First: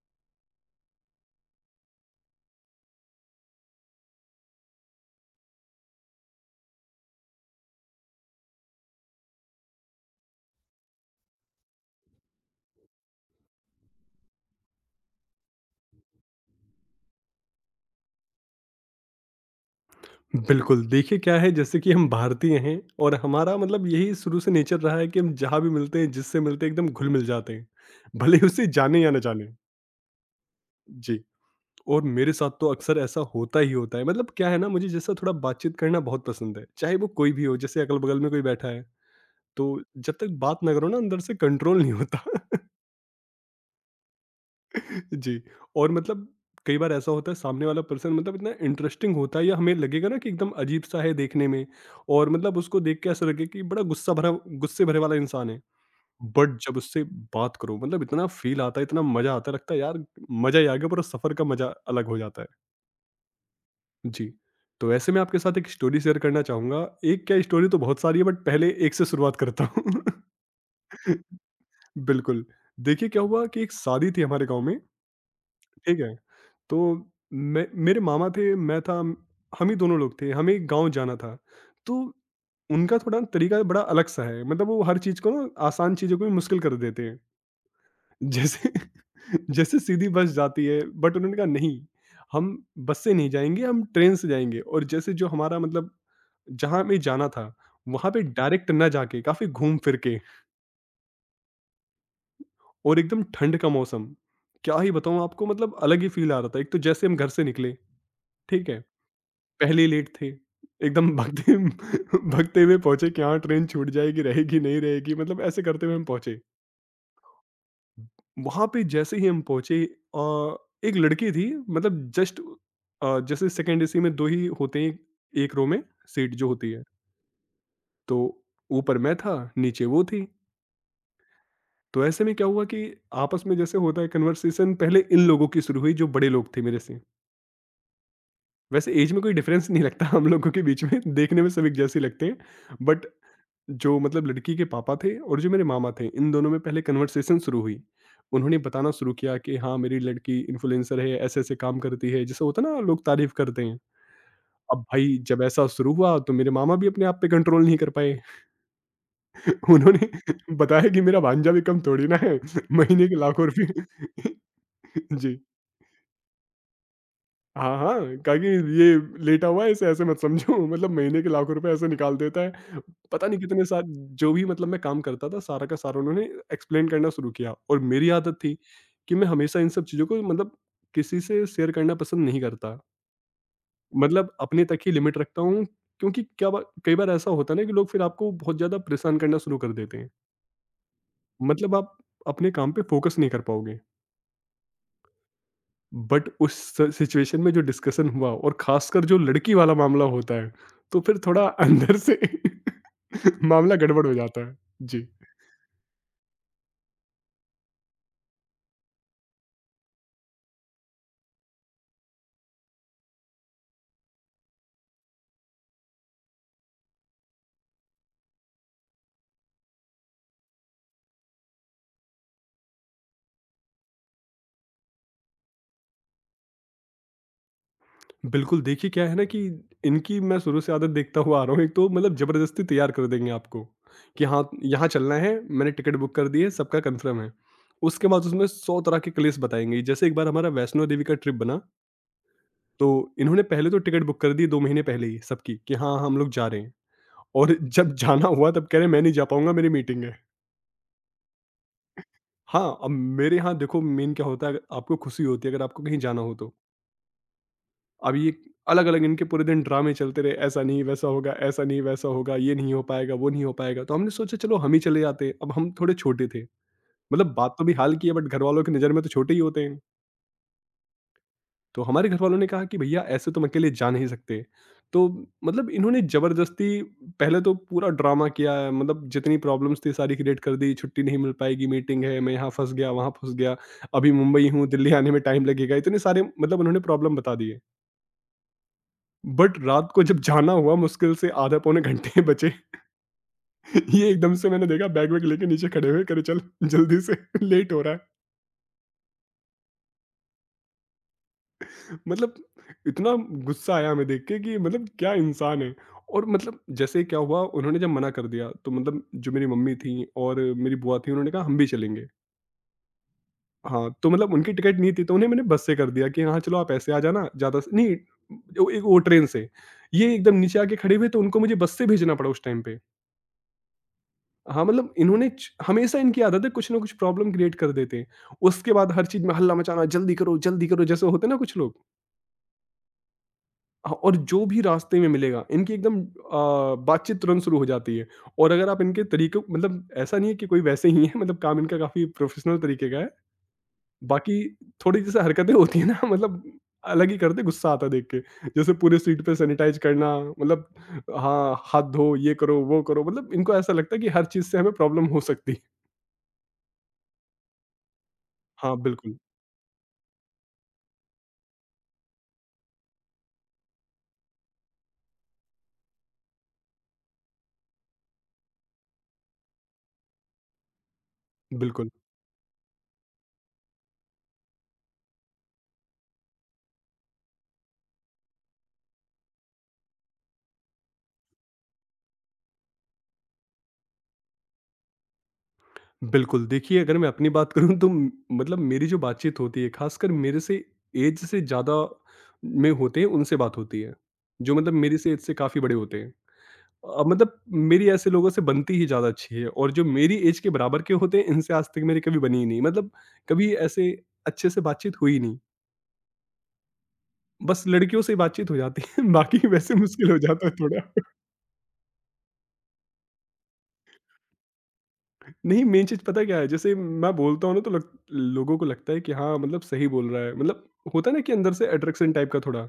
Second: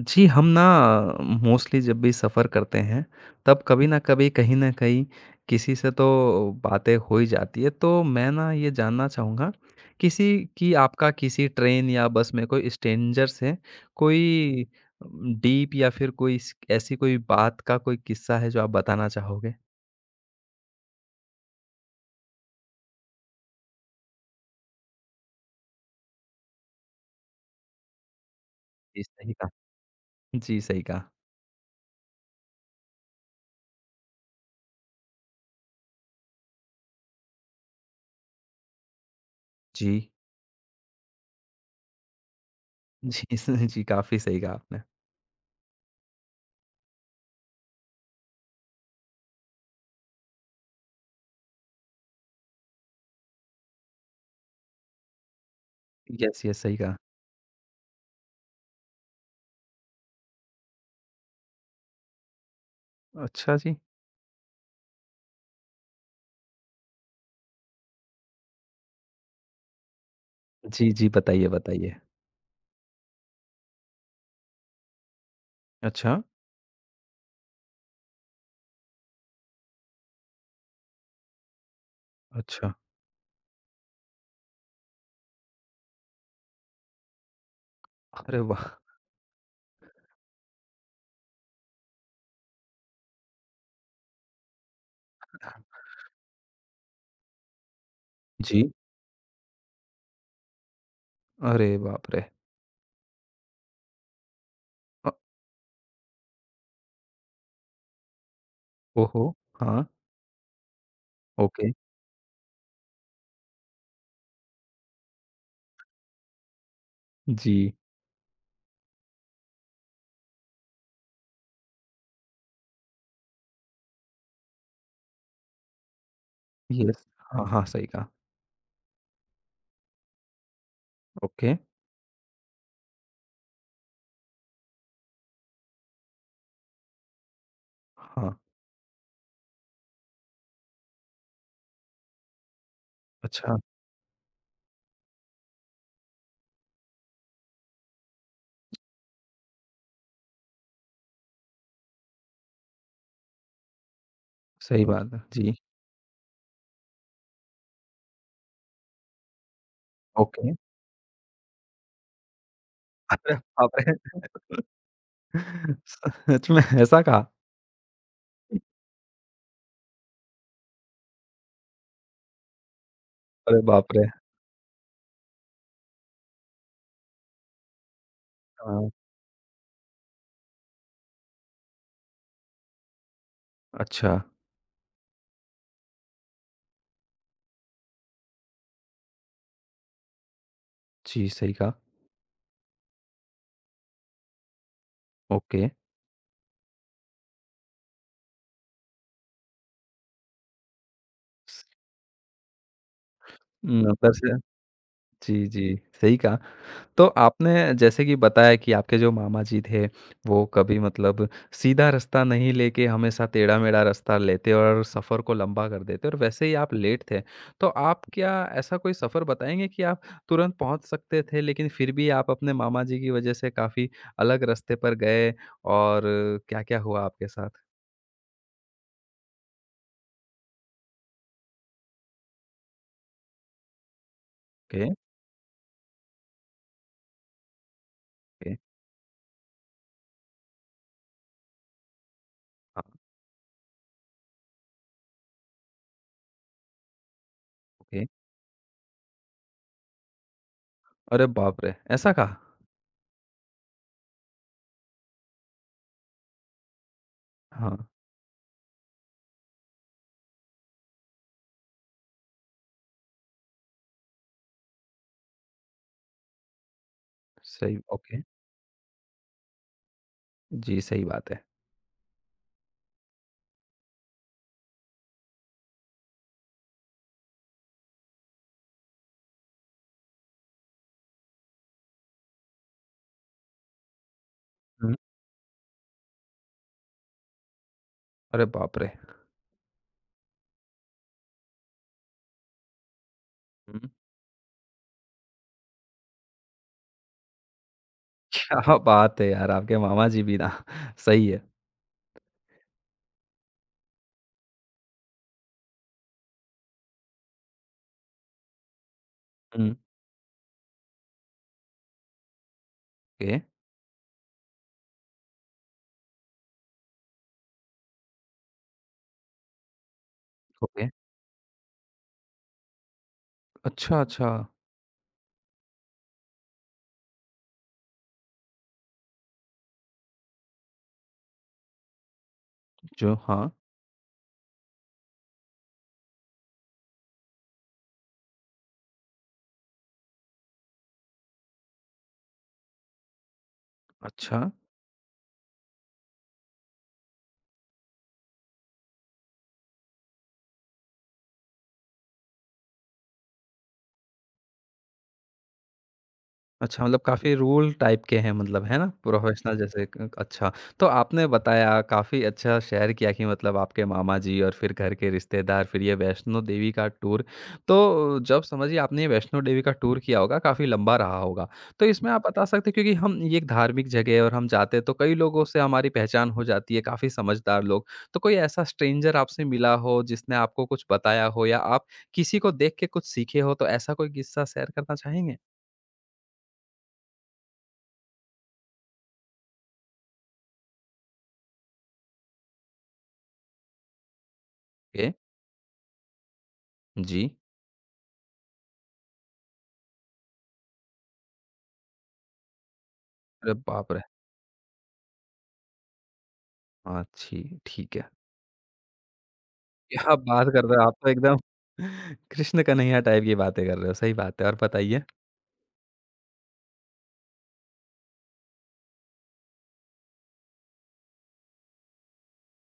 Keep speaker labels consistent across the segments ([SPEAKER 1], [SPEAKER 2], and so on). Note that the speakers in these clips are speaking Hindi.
[SPEAKER 1] जी, हम ना मोस्टली जब भी सफ़र करते हैं, तब कभी न कभी, कहीं न कहीं किसी से तो बातें हो ही जाती है। तो मैं ना ये जानना चाहूँगा, किसी की आपका किसी ट्रेन या बस में कोई स्ट्रेंजर से कोई डीप या फिर कोई इस ऐसी कोई बात का कोई किस्सा है जो आप बताना चाहोगे?
[SPEAKER 2] बिल्कुल, देखिए क्या है, जैसे कि हम भारतीय हैं और हमारा मतलब यही शुरू से नेचर रहा है कि हम जहाँ भी मिलते हैं, जिससे मिलते हैं, एकदम घुल-मिल जाते हैं, भले ही उसे
[SPEAKER 1] जी,
[SPEAKER 2] जाने या ना
[SPEAKER 1] सही कहा।
[SPEAKER 2] जाने।
[SPEAKER 1] जी, सही कहा।
[SPEAKER 2] जी। और मेरे साथ तो अक्सर ऐसा होता ही होता है, मतलब क्या है ना, मुझे जैसा थोड़ा बातचीत करना बहुत पसंद है, चाहे वो कोई भी हो, जैसे अगल-बगल में कोई बैठा है, तो
[SPEAKER 1] जी।
[SPEAKER 2] जब तक बात ना करो ना, अंदर से कंट्रोल नहीं होता।
[SPEAKER 1] जी, स जी, काफ़ी सही कहा आपने।
[SPEAKER 2] जी। और मतलब कई बार ऐसा होता है, सामने वाला पर्सन मतलब इतना इंटरेस्टिंग होता है, या हमें लगेगा ना कि एकदम अजीब-सा है देखने में, और मतलब उसको देख के ऐसा लगे कि बड़ा गुस्सा भरा गुस्से भरे वाला इंसान है।
[SPEAKER 1] यस,
[SPEAKER 2] बट
[SPEAKER 1] यस, सही
[SPEAKER 2] जब
[SPEAKER 1] कहा।
[SPEAKER 2] उससे बात करो, मतलब इतना फ़ील आता है, इतना मज़ा आता है, लगता है यार मज़ा ही आ गया, पूरा सफ़र का मज़ा अलग हो जाता है।
[SPEAKER 1] अच्छा जी।
[SPEAKER 2] जी। तो ऐसे मैं आपके साथ एक स्टोरी शेयर करना चाहूँगा। एक क्या स्टोरी, तो बहुत सारी है, बट पहले एक से शुरुआत करता हूँ।
[SPEAKER 1] जी, जी, बताइए, बताइए।
[SPEAKER 2] बिल्कुल। देखिए क्या हुआ कि एक शादी थी हमारे गाँव में, ठीक है?
[SPEAKER 1] अच्छा,
[SPEAKER 2] तो मैं मेरे मामा थे, मैं था, हम ही दोनों लोग थे। हमें गाँव जाना था। तो
[SPEAKER 1] अच्छा।
[SPEAKER 2] उनका थोड़ा तरीका बड़ा अलग-सा है। मतलब वो हर चीज़ को ना, आसान चीज़ों को भी मुश्किल कर देते हैं।
[SPEAKER 1] अरे वाह!
[SPEAKER 2] जैसे जैसे सीधी बस जाती है, बट उन्होंने कहा नहीं, हम बस से नहीं जाएँगे, हम ट्रेन से जाएँगे, और जैसे जो हमारा मतलब जहाँ हमें जाना था, वहाँ पे
[SPEAKER 1] जी।
[SPEAKER 2] डायरेक्ट ना जाके काफ़ी घूम फिर के,
[SPEAKER 1] अरे बाप रे!
[SPEAKER 2] और एकदम ठंड का मौसम, क्या ही
[SPEAKER 1] अ,
[SPEAKER 2] बताऊँ आपको, मतलब अलग ही फ़ील आ रहा था। एक तो जैसे हम घर से निकले, ठीक है?
[SPEAKER 1] ओहो!
[SPEAKER 2] पहले
[SPEAKER 1] हाँ,
[SPEAKER 2] ही लेट थे। एकदम भागते
[SPEAKER 1] ओके,
[SPEAKER 2] भागते हुए पहुँचे कि हाँ, ट्रेन छूट जाएगी, रहेगी, नहीं रहेगी, मतलब ऐसे करते हुए हम पहुँचे।
[SPEAKER 1] जी,
[SPEAKER 2] वहाँ पे जैसे ही हम पहुँचे एक लड़की थी, मतलब जस्ट जैसे सेकंड एसी में 2 ही होते हैं एक रो में, सीट जो होती है।
[SPEAKER 1] यस, हाँ, हाँ, सही कहा,
[SPEAKER 2] तो ऊपर मैं था, नीचे वो थी।
[SPEAKER 1] ओके,
[SPEAKER 2] तो ऐसे में क्या हुआ कि आपस में जैसे होता है कन्वर्सेशन, पहले इन लोगों की शुरू हुई, जो बड़े लोग थे मेरे से।
[SPEAKER 1] हाँ,
[SPEAKER 2] वैसे ऐज में कोई डिफरेंस नहीं लगता हम लोगों के बीच में, देखने में सब एक जैसे ही लगते हैं, बट
[SPEAKER 1] अच्छा,
[SPEAKER 2] जो मतलब लड़की के पापा थे और जो मेरे मामा थे, इन दोनों में पहले कन्वर्सेशन शुरू हुई। उन्होंने बताना शुरू किया कि हाँ, मेरी लड़की इन्फ्लुएंसर है, ऐसे-ऐसे काम करती है, जैसे होता है ना, लोग तारीफ़ करते हैं। अब
[SPEAKER 1] सही बात
[SPEAKER 2] भाई
[SPEAKER 1] है,
[SPEAKER 2] जब
[SPEAKER 1] जी,
[SPEAKER 2] ऐसा शुरू हुआ, तो मेरे मामा भी अपने आप पे कंट्रोल नहीं कर पाए। उन्होंने
[SPEAKER 1] ओके,
[SPEAKER 2] बताया कि मेरा भांजा भी कम थोड़ी ना है, महीने के
[SPEAKER 1] अरे
[SPEAKER 2] लाखों
[SPEAKER 1] बाप रे!
[SPEAKER 2] रुपए। जी।
[SPEAKER 1] सच में ऐसा कहा?
[SPEAKER 2] हाँ, हाँ, कहा कि ये लेटा हुआ है, इसे ऐसे मत समझो। मतलब महीने के लाखों रुपए ऐसे निकाल देता है। पता नहीं
[SPEAKER 1] अरे
[SPEAKER 2] कितने साल,
[SPEAKER 1] बाप रे!
[SPEAKER 2] जो भी मतलब मैं काम करता था, सारा का सारा उन्होंने एक्सप्लेन करना शुरू किया। और मेरी आदत थी
[SPEAKER 1] हाँ,
[SPEAKER 2] कि मैं हमेशा इन सब चीज़ों को मतलब किसी से शेयर करना पसंद नहीं करता।
[SPEAKER 1] अच्छा,
[SPEAKER 2] मतलब अपने तक ही लिमिट रखता हूँ, क्योंकि क्या बा कई बार ऐसा होता है ना कि लोग फिर आपको बहुत ज़्यादा परेशान करना शुरू कर देते हैं।
[SPEAKER 1] जी, सही कहा,
[SPEAKER 2] मतलब आप अपने काम पे फ़ोकस नहीं कर पाओगे।
[SPEAKER 1] ओके,
[SPEAKER 2] बट उस सिचुएशन में जो डिस्कशन हुआ, और खासकर जो लड़की वाला मामला होता है, तो फिर थोड़ा
[SPEAKER 1] स
[SPEAKER 2] अंदर से मामला गड़बड़
[SPEAKER 1] ऊपर
[SPEAKER 2] हो
[SPEAKER 1] से
[SPEAKER 2] जाता है। जी।
[SPEAKER 1] जी, जी, सही कहा। तो आपने जैसे कि बताया कि आपके जो मामा जी थे, वो कभी मतलब सीधा रास्ता नहीं लेके हमेशा टेढ़ा-मेढ़ा रास्ता लेते और सफ़र को लंबा कर देते और वैसे ही आप लेट थे। तो आप क्या ऐसा कोई सफ़र बताएँगे कि आप तुरंत पहुँच सकते थे, लेकिन फिर भी आप अपने मामा जी की वजह से काफ़ी अलग रास्ते पर गए और क्या-क्या हुआ आपके साथ?
[SPEAKER 2] बिल्कुल, देखिए क्या है ना कि इनकी मैं शुरू से आदत देखता हुआ आ रहा हूँ, एक तो मतलब जबरदस्ती तैयार कर देंगे आपको कि हाँ,
[SPEAKER 1] ओके,
[SPEAKER 2] यहाँ चलना है, मैंने टिकट बुक कर दी है, सबका कंफर्म है। उसके बाद उसमें
[SPEAKER 1] ओके,
[SPEAKER 2] सौ तरह के कलेस बताएंगे। जैसे एक बार हमारा वैष्णो देवी का ट्रिप बना, तो
[SPEAKER 1] हाँ,
[SPEAKER 2] इन्होंने पहले तो टिकट बुक कर दी 2 महीने पहले ही सबकी, कि हाँ, हम लोग जा रहे हैं। और जब
[SPEAKER 1] ओके।
[SPEAKER 2] जाना हुआ तब कह रहे मैं नहीं जा पाऊँगा, मेरी मीटिंग है।
[SPEAKER 1] अरे बाप रे! ऐसा कहा?
[SPEAKER 2] हाँ, अब मेरे यहाँ देखो मेन क्या होता है, अगर आपको खुशी होती है, अगर आपको कहीं जाना हो तो।
[SPEAKER 1] हाँ,
[SPEAKER 2] अब ये अलग-अलग इनके पूरे दिन ड्रामे चलते रहे, ऐसा नहीं वैसा होगा, ऐसा नहीं वैसा होगा, ये नहीं हो पाएगा, वो नहीं हो पाएगा। तो हमने सोचा चलो हम ही चले जाते हैं, अब हम थोड़े छोटे थे। मतलब बात तो भी
[SPEAKER 1] सही
[SPEAKER 2] हाल की है,
[SPEAKER 1] ओके।
[SPEAKER 2] बट घरवालों की नज़र में तो छोटे ही होते हैं।
[SPEAKER 1] जी, सही बात है।
[SPEAKER 2] तो हमारे घर वालों ने कहा कि भैया ऐसे तुम अकेले जा नहीं सकते। तो मतलब इन्होंने ज़बरदस्ती पहले तो पूरा ड्रामा किया है, मतलब जितनी प्रॉब्लम्स थी सारी क्रिएट कर दी, छुट्टी नहीं मिल पाएगी, मीटिंग है, मैं यहाँ फंस गया, वहाँ फंस गया, अभी मुंबई हूँ, दिल्ली
[SPEAKER 1] हुँ,
[SPEAKER 2] आने में टाइम लगेगा, इतने सारे मतलब उन्होंने प्रॉब्लम बता दिए।
[SPEAKER 1] अरे बाप रे!
[SPEAKER 2] बट रात को जब जाना हुआ, मुश्किल से आधा पौने घंटे बचे,
[SPEAKER 1] हुँ।
[SPEAKER 2] ये एकदम से मैंने देखा बैग वैग लेके नीचे खड़े हुए, करे चल जल्दी से, लेट हो रहा है।
[SPEAKER 1] क्या बात है यार! आपके मामा जी भी ना सही है।
[SPEAKER 2] मतलब इतना गुस्सा आया हमें देख के कि मतलब क्या इंसान है। और मतलब जैसे क्या हुआ, उन्होंने जब मना कर दिया, तो मतलब जो मेरी
[SPEAKER 1] हुँ,
[SPEAKER 2] मम्मी थी और मेरी बुआ थी, उन्होंने कहा हम भी चलेंगे।
[SPEAKER 1] ओके,
[SPEAKER 2] हाँ, तो मतलब उनकी टिकट नहीं थी, तो उन्हें मैंने बस से कर दिया कि हाँ, चलो आप ऐसे आ जाना। नहीं, वो एक वो ट्रेन से, ये एकदम नीचे आके
[SPEAKER 1] ओके।
[SPEAKER 2] खड़े हुए, तो उनको मुझे बस से भेजना पड़ा उस टाइम पे।
[SPEAKER 1] अच्छा, अच्छा,
[SPEAKER 2] हाँ, मतलब हमेशा इनकी आदत है, कुछ ना कुछ प्रॉब्लम क्रिएट कर देते हैं, उसके बाद हर चीज़ में हल्ला मचाना, जल्दी करो, जल्दी करो, जैसे होते ना कुछ लोग।
[SPEAKER 1] जो हाँ,
[SPEAKER 2] हाँ, और जो भी रास्ते में मिलेगा, इनकी एकदम बातचीत तुरंत शुरू हो जाती है। और अगर आप इनके तरीके, मतलब ऐसा नहीं है कि कोई वैसे ही है, मतलब काम इनका काफ़ी प्रोफेशनल तरीके का है। बाकी
[SPEAKER 1] अच्छा।
[SPEAKER 2] थोड़ी जैसे हरकतें होती हैं ना, मतलब अलग ही करते, गुस्सा आता है देख के। जैसे पूरे सीट पे सैनिटाइज़ करना, मतलब हाँ, हाथ धो, ये करो, वो करो, मतलब इनको ऐसा लगता है कि हर चीज़ से हमें प्रॉब्लम हो सकती है।
[SPEAKER 1] अच्छा, मतलब काफ़ी रूल टाइप के हैं मतलब,
[SPEAKER 2] हाँ,
[SPEAKER 1] है ना?
[SPEAKER 2] बिल्कुल,
[SPEAKER 1] प्रोफ़ेशनल जैसे क अच्छा, तो आपने बताया काफ़ी अच्छा शेयर किया कि मतलब आपके मामा जी और फिर घर के रिश्तेदार, फिर ये वैष्णो देवी का टूर। तो जब समझिए आपने ये वैष्णो देवी का टूर किया होगा, काफ़ी लंबा रहा होगा। तो
[SPEAKER 2] बिल्कुल।
[SPEAKER 1] इसमें आप बता सकते हैं क्योंकि हम ये एक धार्मिक जगह है और हम जाते हैं, तो कई लोगों से हमारी पहचान हो जाती है, काफ़ी समझदार लोग। तो कोई ऐसा स्ट्रेंजर आपसे मिला हो, जिसने आपको कुछ बताया हो या आप किसी को देख के कुछ सीखे हो, तो ऐसा कोई किस्सा शेयर करना चाहेंगे?
[SPEAKER 2] बिल्कुल, देखिए अगर मैं अपनी बात करूँ, तो म मतलब मेरी जो बातचीत होती है, ख़ासकर मेरे से ऐज से ज़्यादा में होते हैं, उनसे बात होती है, जो मतलब मेरी
[SPEAKER 1] ओके,
[SPEAKER 2] से ऐज से काफ़ी बड़े होते हैं।
[SPEAKER 1] जी।
[SPEAKER 2] मतलब मेरी ऐसे लोगों से बनती ही ज़्यादा अच्छी है। और जो मेरी ऐज के बराबर के होते हैं, इनसे आज तक मेरी कभी बनी ही नहीं। मतलब
[SPEAKER 1] अरे
[SPEAKER 2] कभी ऐसे
[SPEAKER 1] बाप रे!
[SPEAKER 2] अच्छे से बातचीत हुई नहीं,
[SPEAKER 1] अच्छी,
[SPEAKER 2] बस
[SPEAKER 1] ठीक
[SPEAKER 2] लड़कियों
[SPEAKER 1] है।
[SPEAKER 2] से बातचीत हो जाती है, बाकी वैसे मुश्किल
[SPEAKER 1] क्या
[SPEAKER 2] हो
[SPEAKER 1] बात
[SPEAKER 2] जाता है
[SPEAKER 1] कर रहे हो
[SPEAKER 2] थोड़ा।
[SPEAKER 1] आप तो एकदम कृष्ण कन्हैया टाइप की बातें कर रहे हो, सही बात है और बताइए?
[SPEAKER 2] नहीं, मेन चीज़ पता क्या है? जैसे मैं बोलता हूँ ना, तो लग लोगों को लगता है कि हाँ, मतलब सही बोल रहा है। मतलब होता है ना कि अंदर से अट्रैक्शन टाइप का थोड़ा।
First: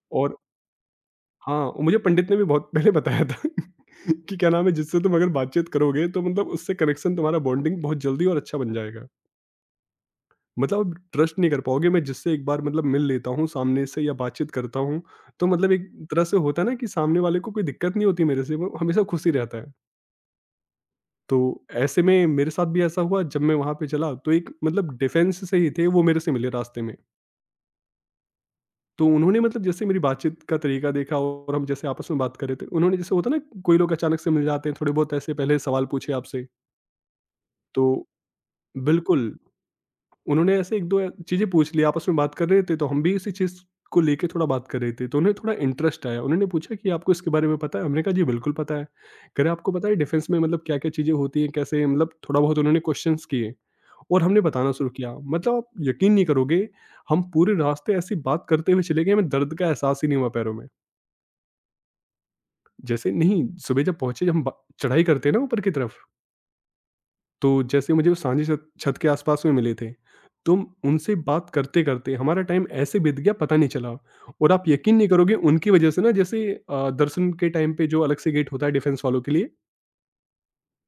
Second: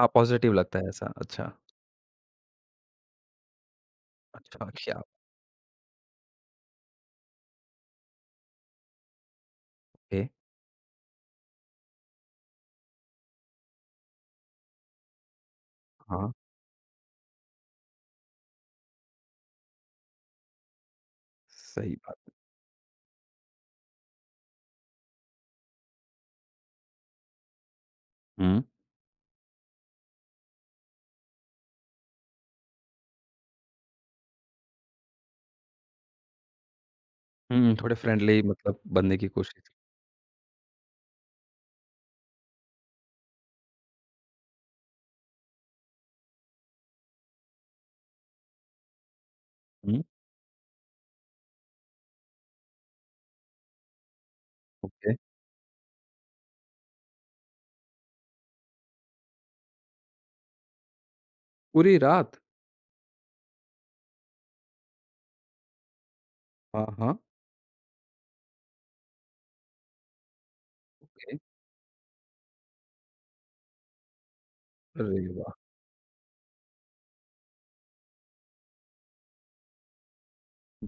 [SPEAKER 1] हाँ,
[SPEAKER 2] और
[SPEAKER 1] पॉज़िटिव लगता है ऐसा, अच्छा।
[SPEAKER 2] हाँ, मुझे पंडित ने भी बहुत पहले बताया था कि क्या नाम
[SPEAKER 1] अच्छा,
[SPEAKER 2] है,
[SPEAKER 1] क्या
[SPEAKER 2] जिससे तुम अगर बातचीत करोगे तो मतलब उससे कनेक्शन, तुम्हारा बॉन्डिंग बहुत जल्दी और अच्छा बन जाएगा।
[SPEAKER 1] ओके,
[SPEAKER 2] मतलब अब ट्रस्ट नहीं कर पाओगे, मैं जिससे एक बार मतलब मिल लेता हूँ सामने से या बातचीत करता हूँ, तो मतलब एक तरह
[SPEAKER 1] हाँ,
[SPEAKER 2] से होता है ना कि सामने वाले को कोई दिक्कत नहीं होती मेरे से, वो हमेशा खुश ही रहता है। तो
[SPEAKER 1] सही
[SPEAKER 2] ऐसे
[SPEAKER 1] बात।
[SPEAKER 2] में मेरे साथ भी ऐसा हुआ, जब मैं वहाँ पे चला, तो एक मतलब डिफेंस से ही थे वो, मेरे से मिले रास्ते में।
[SPEAKER 1] हुँ,
[SPEAKER 2] तो उन्होंने मतलब जैसे मेरी बातचीत का तरीका देखा, और हम जैसे आपस में बात कर रहे थे, उन्होंने जैसे होता ना, कोई लोग अचानक से मिल जाते हैं, थोड़े बहुत ऐसे पहले सवाल पूछे आपसे।
[SPEAKER 1] हुँ,
[SPEAKER 2] तो
[SPEAKER 1] थोड़े फ्रेंडली मतलब बनने की
[SPEAKER 2] बिल्कुल,
[SPEAKER 1] कोशिश
[SPEAKER 2] उन्होंने ऐसे एक दो चीज़ें पूछ ली, आपस में बात कर रहे थे, तो हम भी इसी चीज़ को लेके थोड़ा बात कर रहे थे, तो उन्हें थोड़ा इंटरेस्ट आया, उन्होंने पूछा कि आपको इसके बारे में पता है। हमने कहा जी बिल्कुल पता है। कह रहे आपको पता है
[SPEAKER 1] हुँ,
[SPEAKER 2] डिफेंस में मतलब क्या क्या चीज़ें होती हैं कैसे, मतलब थोड़ा बहुत उन्होंने क्वेश्चंस किए, और हमने बताना शुरू
[SPEAKER 1] ओके।
[SPEAKER 2] किया। मतलब आप यकीन नहीं करोगे, हम पूरे रास्ते ऐसी बात करते हुए चले गए, हमें दर्द का एहसास ही नहीं हुआ पैरों में।
[SPEAKER 1] पूरी रात?
[SPEAKER 2] जैसे नहीं, सुबह जब पहुँचे हम, ब चढ़ाई करते हैं ना ऊपर की तरफ,
[SPEAKER 1] हाँ, हाँ,
[SPEAKER 2] तो जैसे मुझे वो साँझी छत छत के आस-पास में मिले थे, तो उनसे
[SPEAKER 1] ओके।
[SPEAKER 2] बात करते-करते हमारा टाइम ऐसे बीत गया, पता नहीं चला। और आप यकीन नहीं
[SPEAKER 1] अरे
[SPEAKER 2] करोगे
[SPEAKER 1] वाह!
[SPEAKER 2] उनकी वजह से ना, जैसे दर्शन के टाइम पे जो अलग से गेट होता है डिफेंस वालों के लिए,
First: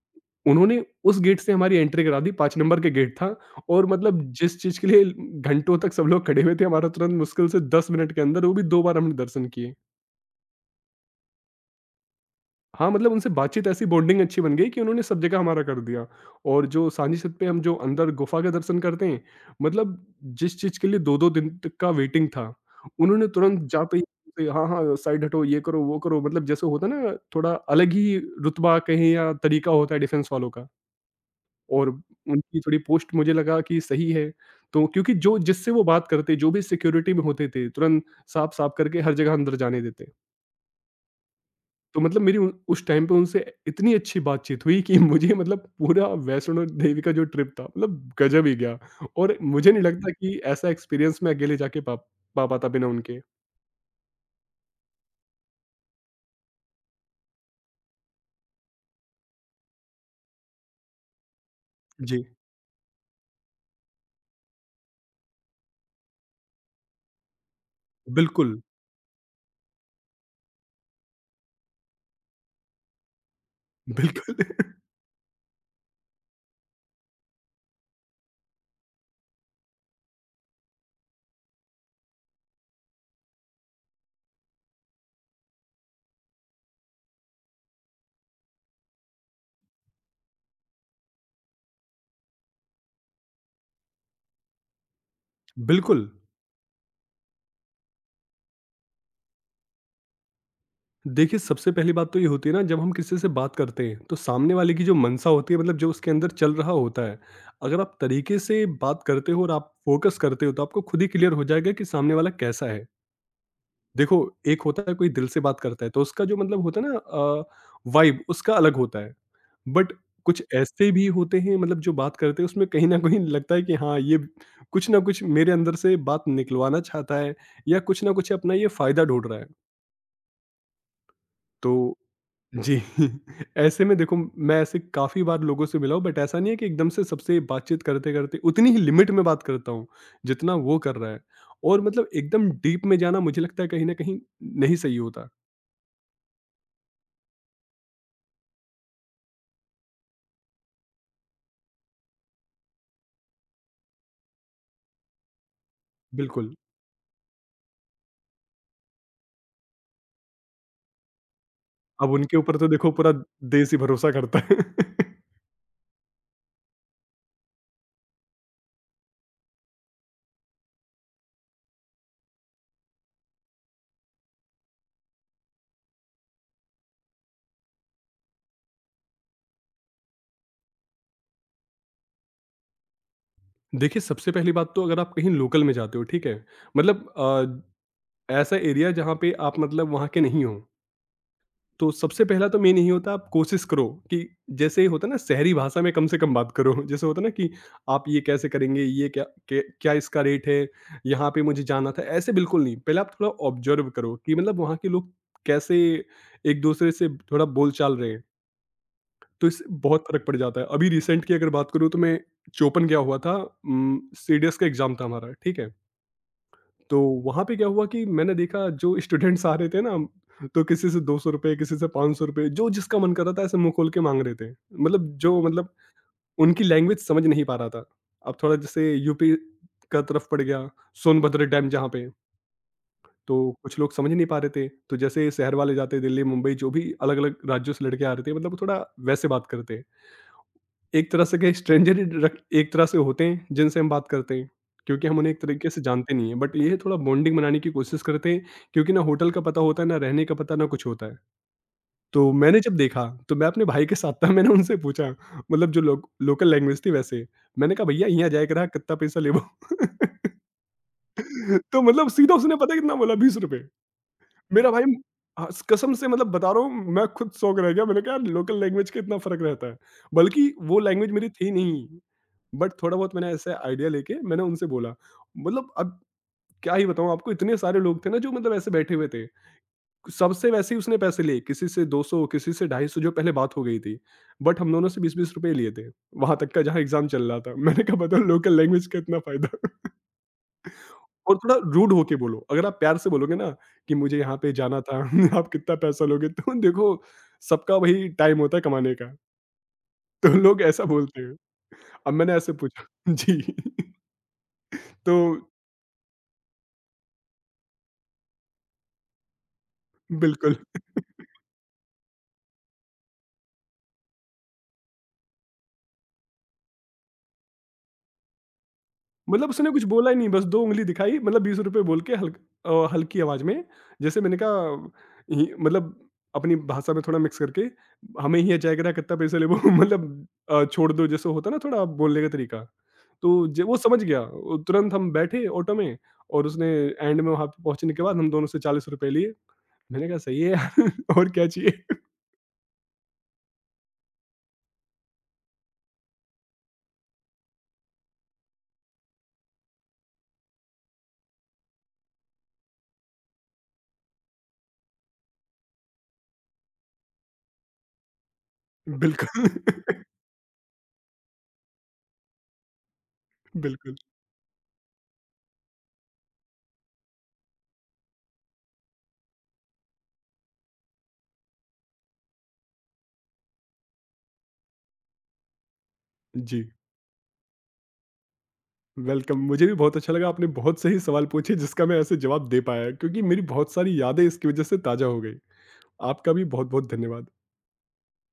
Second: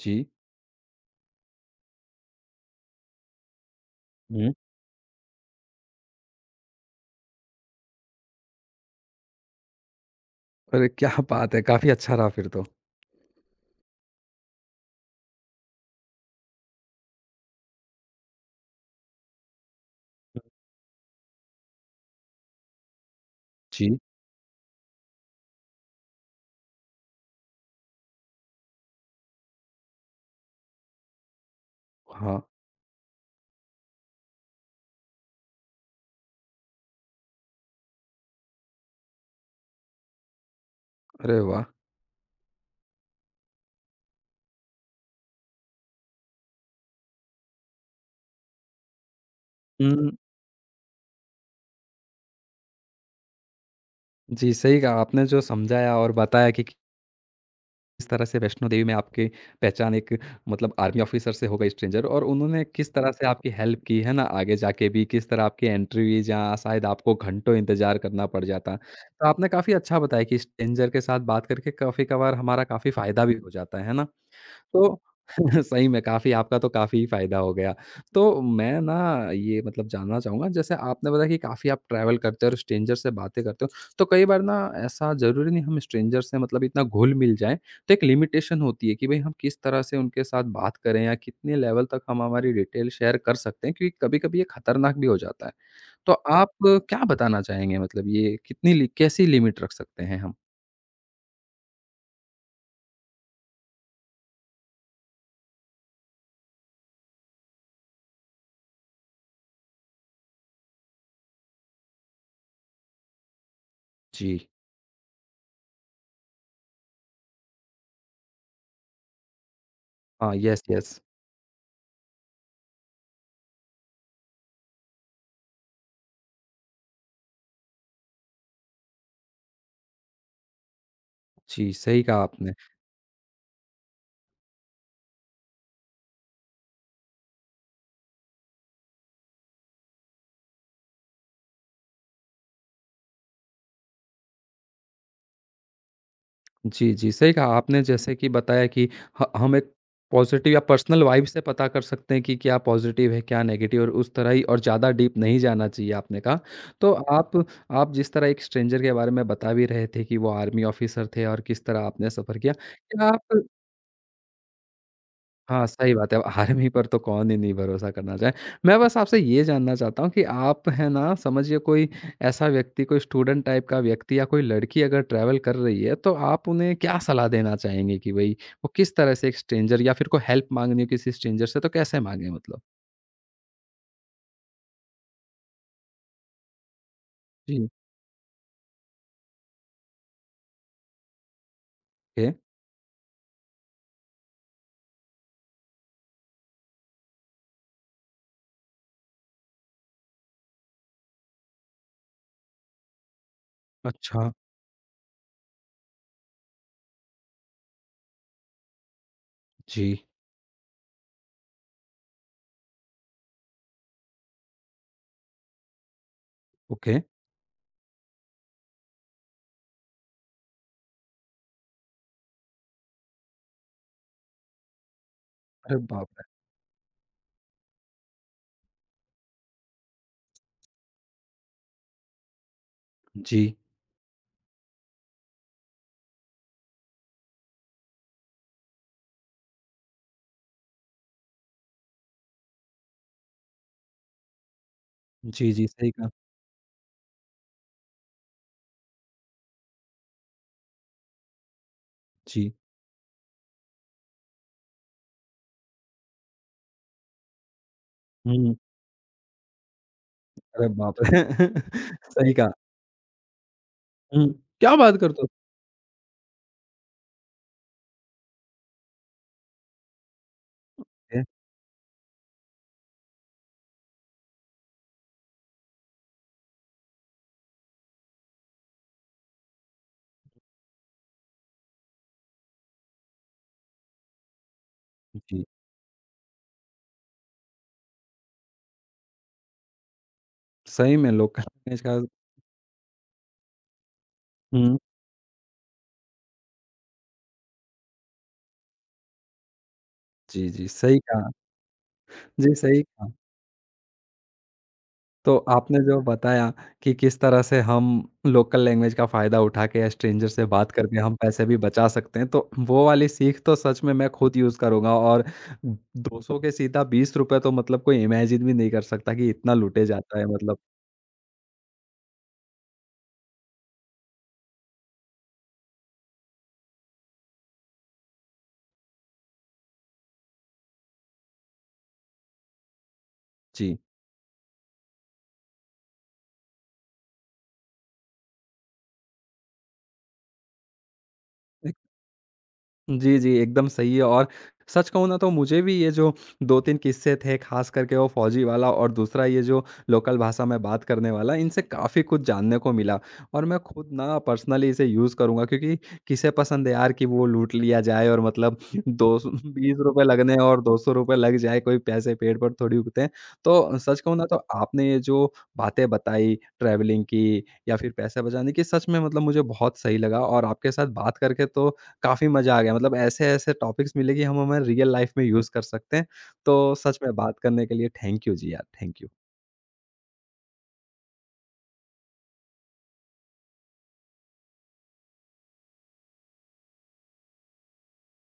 [SPEAKER 1] जी,
[SPEAKER 2] उन्होंने उस गेट से हमारी एंट्री करा दी, 5 नंबर के गेट था। और मतलब
[SPEAKER 1] हुँ।
[SPEAKER 2] जिस चीज़ के लिए घंटों तक सब लोग खड़े हुए थे, हमारा तुरंत मुश्किल से 10 मिनट के अंदर, वो भी 2 बार हमने दर्शन किए।
[SPEAKER 1] अरे क्या बात है! काफ़ी अच्छा रहा फिर तो।
[SPEAKER 2] हाँ, मतलब उनसे बातचीत ऐसी बॉन्डिंग अच्छी बन गई कि उन्होंने सब जगह हमारा कर दिया। और जो सांझी छत पे हम जो अंदर गुफा के दर्शन करते हैं, मतलब जिस चीज़ के लिए 2-2 दिन तक का वेटिंग था, उन्होंने तुरंत जाते
[SPEAKER 1] जी,
[SPEAKER 2] ही हाँ, हाँ, साइड हटो, ये करो, वो करो, मतलब जैसे होता है ना, थोड़ा अलग ही रुतबा कहें या तरीका होता है डिफेंस वालों का। और
[SPEAKER 1] हाँ,
[SPEAKER 2] उनकी थोड़ी पोस्ट मुझे लगा कि सही है। तो क्योंकि जो जिससे वो बात करते, जो भी सिक्योरिटी में होते थे, तुरंत साफ-साफ करके हर जगह अंदर जाने देते।
[SPEAKER 1] अरे वाह!
[SPEAKER 2] तो मतलब मेरी उ उस टाइम पे उनसे इतनी अच्छी बातचीत हुई कि मुझे मतलब पूरा वैष्णो देवी का जो ट्रिप था, मतलब गज़ब ही गया। और मुझे नहीं
[SPEAKER 1] हुँ,
[SPEAKER 2] लगता कि ऐसा एक्सपीरियंस मैं अकेले जाके पा पा पाता बिना उनके।
[SPEAKER 1] जी, सही कहा आपने जो समझाया और बताया कि किस तरह से वैष्णो देवी में आपकी पहचान एक मतलब आर्मी ऑफिसर से हो गई स्ट्रेंजर और
[SPEAKER 2] जी।
[SPEAKER 1] उन्होंने किस तरह से आपकी हेल्प की, है ना? आगे जाके भी किस तरह आपकी एंट्री हुई जहाँ शायद आपको घंटों इंतज़ार करना पड़
[SPEAKER 2] बिल्कुल।
[SPEAKER 1] जाता। तो आपने काफ़ी अच्छा बताया कि स्ट्रेंजर के साथ बात करके काफ़ी कभार हमारा काफ़ी फ़ायदा भी हो जाता है ना?
[SPEAKER 2] बिल्कुल।
[SPEAKER 1] तो सही में काफ़ी आपका तो काफ़ी फ़ायदा हो गया। तो मैं ना ये मतलब जानना चाहूँगा जैसे आपने बताया कि काफ़ी आप ट्रैवल करते हो और स्ट्रेंजर से बातें करते हो। तो कई बार ना ऐसा ज़रूरी नहीं हम स्ट्रेंजर से मतलब इतना घुल-मिल जाएँ। तो एक लिमिटेशन होती है कि भई हम किस तरह से उनके साथ बात करें या कितने लेवल तक हम हमारी डिटेल शेयर कर सकते हैं क्योंकि कभी-कभी ये खतरनाक भी हो जाता है।
[SPEAKER 2] बिल्कुल।
[SPEAKER 1] तो आप क्या बताना चाहेंगे मतलब ये कितनी लि कैसी लिमिट रख सकते हैं हम?
[SPEAKER 2] देखिए, सबसे पहली बात तो ये होती है ना जब हम किसी से बात करते हैं, तो सामने वाले की जो मनसा होती है मतलब जो उसके अंदर चल रहा होता है, अगर आप तरीके से बात करते हो और आप फ़ोकस करते हो तो आपको खुद ही क्लियर हो जाएगा कि सामने वाला कैसा है। देखो,
[SPEAKER 1] जी।
[SPEAKER 2] एक होता है कोई दिल से बात करता है तो उसका जो मतलब होता है ना वाइब उसका अलग होता है। बट
[SPEAKER 1] हाँ,
[SPEAKER 2] कुछ
[SPEAKER 1] यस,
[SPEAKER 2] ऐसे
[SPEAKER 1] यस।
[SPEAKER 2] भी होते हैं मतलब जो बात करते हैं उसमें कहीं न कहीं लगता है कि हाँ, ये कुछ न कुछ मेरे अंदर से बात निकलवाना चाहता है या कुछ न कुछ अपना ये फ़ायदा ढूँढ रहा है।
[SPEAKER 1] जी,
[SPEAKER 2] तो
[SPEAKER 1] सही कहा आपने।
[SPEAKER 2] जी ऐसे में देखो मैं ऐसे काफ़ी बार लोगों से मिला हूँ बट ऐसा नहीं है कि एकदम से सबसे बातचीत करते-करते उतनी ही लिमिट में बात करता हूँ, जितना वो कर रहा है और मतलब एकदम डीप में जाना मुझे लगता है कहीं न कहीं नहीं सही होता।
[SPEAKER 1] जी, जी, सही कहा आपने जैसे कि बताया कि ह हम एक पॉज़िटिव या पर्सनल वाइब से पता कर सकते हैं कि क्या पॉज़िटिव है, क्या नेगेटिव और उस तरह ही और ज़्यादा डीप नहीं जाना चाहिए आपने कहा।
[SPEAKER 2] बिल्कुल।
[SPEAKER 1] तो आप जिस तरह एक स्ट्रेंजर के बारे में बता भी रहे थे कि वो आर्मी ऑफ़िसर थे और किस तरह आपने
[SPEAKER 2] अब उनके
[SPEAKER 1] सफ़र किया।
[SPEAKER 2] ऊपर तो देखो
[SPEAKER 1] क्या
[SPEAKER 2] पूरा
[SPEAKER 1] आप
[SPEAKER 2] देश ही भरोसा करता है।
[SPEAKER 1] हाँ, सही बात है। अब आर्मी पर तो कौन ही नहीं भरोसा करना चाहे। मैं बस आपसे ये जानना चाहता हूँ कि आप है ना समझिए कोई ऐसा व्यक्ति, कोई स्टूडेंट टाइप का व्यक्ति या कोई लड़की अगर ट्रैवल कर रही है, तो आप उन्हें क्या सलाह देना चाहेंगे कि भई वो किस तरह से एक स्ट्रेंजर या फिर कोई हेल्प माँगनी हो किसी स्ट्रेंजर से तो कैसे माँगे मतलब?
[SPEAKER 2] देखिए, सबसे पहली बात तो अगर आप कहीं लोकल में जाते हो, ठीक है? मतलब
[SPEAKER 1] जी।
[SPEAKER 2] ऐसा एरिया जहाँ पे आप मतलब वहाँ के नहीं हो। तो सबसे
[SPEAKER 1] ओके।
[SPEAKER 2] पहला तो मेन यही होता है आप कोशिश करो कि जैसे ही होता है ना शहरी भाषा में कम से कम बात करो। जैसे होता है ना कि आप ये कैसे करेंगे, ये क्या क्या क्या इसका रेट है, यहाँ पे मुझे जाना था, ऐसे बिल्कुल नहीं। पहले आप थोड़ा ऑब्जर्व करो
[SPEAKER 1] अच्छा।
[SPEAKER 2] कि मतलब वहाँ के लोग कैसे एक दूसरे से थोड़ा बोल चाल रहे हैं, तो इससे
[SPEAKER 1] जी,
[SPEAKER 2] बहुत फर्क पड़ जाता है। अभी रिसेंट की अगर बात करूँ तो मैं चोपन गया हुआ था, सीडीएस का एग्जाम था हमारा, ठीक है?
[SPEAKER 1] ओके।
[SPEAKER 2] तो वहाँ पे क्या हुआ कि मैंने देखा जो स्टूडेंट्स आ रहे थे ना, तो किसी से 200 रुपये, किसी से ₹500 जो जिसका मन कर रहा था ऐसे मुंह खोल के मांग रहे थे। मतलब जो मतलब
[SPEAKER 1] अरे बाप रे!
[SPEAKER 2] उनकी लैंग्वेज समझ नहीं पा रहा था। अब थोड़ा जैसे यूपी का तरफ पड़ गया, सोनभद्र डैम जहाँ पे, तो
[SPEAKER 1] जी।
[SPEAKER 2] कुछ लोग समझ नहीं पा रहे थे। तो जैसे शहर वाले जाते दिल्ली मुंबई, जो भी अलग अलग राज्यों से लड़के आ रहे थे, मतलब थोड़ा वैसे बात करते, एक तरह से कहें स्ट्रेंजर ही रक एक तरह से होते हैं, जिनसे हम बात करते हैं, क्योंकि हम उन्हें एक
[SPEAKER 1] जी, जी,
[SPEAKER 2] तरीके से
[SPEAKER 1] सही कहा।
[SPEAKER 2] जानते नहीं हैं। बट ये है थोड़ा बॉन्डिंग बनाने की कोशिश करते हैं, क्योंकि ना होटल का पता होता है, ना रहने का पता, ना कुछ होता है। तो
[SPEAKER 1] जी।
[SPEAKER 2] मैंने जब देखा, तो मैं अपने भाई के साथ था, मैंने उनसे पूछा मतलब जो लोकल लैंग्वेज थी वैसे। मैंने कहा, "भईया हियाँ जाए
[SPEAKER 1] हुँ।
[SPEAKER 2] के रहा कितना पैसा लेबो?"
[SPEAKER 1] अरे बाप रे!
[SPEAKER 2] तो मतलब
[SPEAKER 1] सही
[SPEAKER 2] सीधा
[SPEAKER 1] कहा।
[SPEAKER 2] उसने पता है कितना बोला, ₹20।
[SPEAKER 1] हुँ।
[SPEAKER 2] मेरा
[SPEAKER 1] क्या
[SPEAKER 2] भाई,
[SPEAKER 1] बात करते
[SPEAKER 2] हाँ, कसम से मतलब बता रहा हूँ, मैं खुद शॉक रह गया। मैंने कहा, "यार लोकल लैंग्वेज का इतना फ़र्क रहता है।" बल्कि वो लैंग्वेज
[SPEAKER 1] ओके। हो?
[SPEAKER 2] मेरी थी नहीं। बट थोड़ा बहुत मैंने ऐसे आइडिया लेके मैंने उनसे बोला। मतलब अब क्या ही बताऊं आपको, इतने सारे लोग थे ना जो मतलब ऐसे बैठे हुए थे, सबसे वैसे ही उसने पैसे लिए, किसी से 200, किसी से 250 जो पहले बात हो गई थी, बट हम दोनों से बीस बीस
[SPEAKER 1] ओके, जी।
[SPEAKER 2] रुपए लिए थे वहां तक का, जहाँ एग्जाम चल रहा था। मैंने कहा बताओ लोकल लैंग्वेज का इतना फायदा।
[SPEAKER 1] सही में लोग
[SPEAKER 2] और थोड़ा रूड
[SPEAKER 1] का
[SPEAKER 2] होके बोलो, अगर आप प्यार से बोलोगे ना कि मुझे यहाँ पे
[SPEAKER 1] हुँ।
[SPEAKER 2] जाना था, आप कितना पैसा लोगे, तो देखो सबका वही टाइम होता है कमाने का, तो
[SPEAKER 1] जी,
[SPEAKER 2] लोग
[SPEAKER 1] जी,
[SPEAKER 2] ऐसा
[SPEAKER 1] सही
[SPEAKER 2] बोलते
[SPEAKER 1] कहा।
[SPEAKER 2] हैं। अब मैंने ऐसे
[SPEAKER 1] जी, सही
[SPEAKER 2] पूछा
[SPEAKER 1] कहा।
[SPEAKER 2] जी।
[SPEAKER 1] तो
[SPEAKER 2] तो
[SPEAKER 1] आपने जो बताया कि किस तरह से हम लोकल लैंग्वेज का फ़ायदा उठा के स्ट्रेंजर से
[SPEAKER 2] बिल्कुल,
[SPEAKER 1] बात करके हम पैसे भी बचा सकते हैं, तो वो वाली सीख तो सच में मैं खुद यूज़ करूँगा और 200 के सीधा ₹20 तो मतलब कोई इमेजिन भी नहीं कर सकता कि
[SPEAKER 2] मतलब
[SPEAKER 1] इतना
[SPEAKER 2] उसने कुछ
[SPEAKER 1] लूटे
[SPEAKER 2] बोला ही
[SPEAKER 1] जाता है
[SPEAKER 2] नहीं, बस
[SPEAKER 1] मतलब।
[SPEAKER 2] 2 उँगली दिखाई, मतलब ₹20 बोल के हल्की आवाज़ में, जैसे मैंने कहा हि मतलब अपनी भाषा में थोड़ा मिक्स करके, हमें ही अचाया करा कितना पैसा ले वो। मतलब छोड़ दो जैसे होता है ना थोड़ा बोलने का तरीका, तो ज
[SPEAKER 1] जी।
[SPEAKER 2] वो समझ गया, वो तुरंत, हम बैठे ऑटो में, और उसने एंड में वहाँ पे पहुँचने के बाद हम दोनों से ₹40 लिए। मैंने कहा सही है यार, और क्या चाहिए?
[SPEAKER 1] जी, जी, एकदम सही है और सच कहूँ ना तो मुझे भी ये जो 2-3 किस्से थे ख़ास करके वो फौजी वाला और दूसरा ये जो लोकल भाषा में बात करने वाला, इनसे काफ़ी कुछ जानने को मिला। और मैं खुद ना पर्सनली इसे यूज़ करूँगा क्योंकि किसे पसंद है यार कि वो लूट लिया जाए और मतलब दो सौ
[SPEAKER 2] बिल्कुल।
[SPEAKER 1] ₹20 लगने और ₹200 लग जाए, कोई पैसे पेड़ पर थोड़ी उगते हैं। तो
[SPEAKER 2] बिल्कुल।
[SPEAKER 1] सच कहूँ ना तो आपने ये जो बातें बताई ट्रैवलिंग की या फिर पैसे बचाने की, सच में मतलब मुझे बहुत सही लगा और आपके साथ बात करके तो काफ़ी मज़ा आ गया मतलब ऐसे-ऐसे टॉपिक्स मिले कि हम हमारे रियल लाइफ में यूज़ कर सकते हैं।
[SPEAKER 2] जी।
[SPEAKER 1] तो सच में बात करने के लिए थैंक यू जी यार, थैंक यू।
[SPEAKER 2] वेलकम। मुझे भी बहुत अच्छा लगा, आपने बहुत सही सवाल पूछे जिसका मैं ऐसे जवाब दे पाया क्योंकि मेरी बहुत सारी यादें इसकी वजह से ताज़ा हो गई। आपका भी बहुत-बहुत धन्यवाद।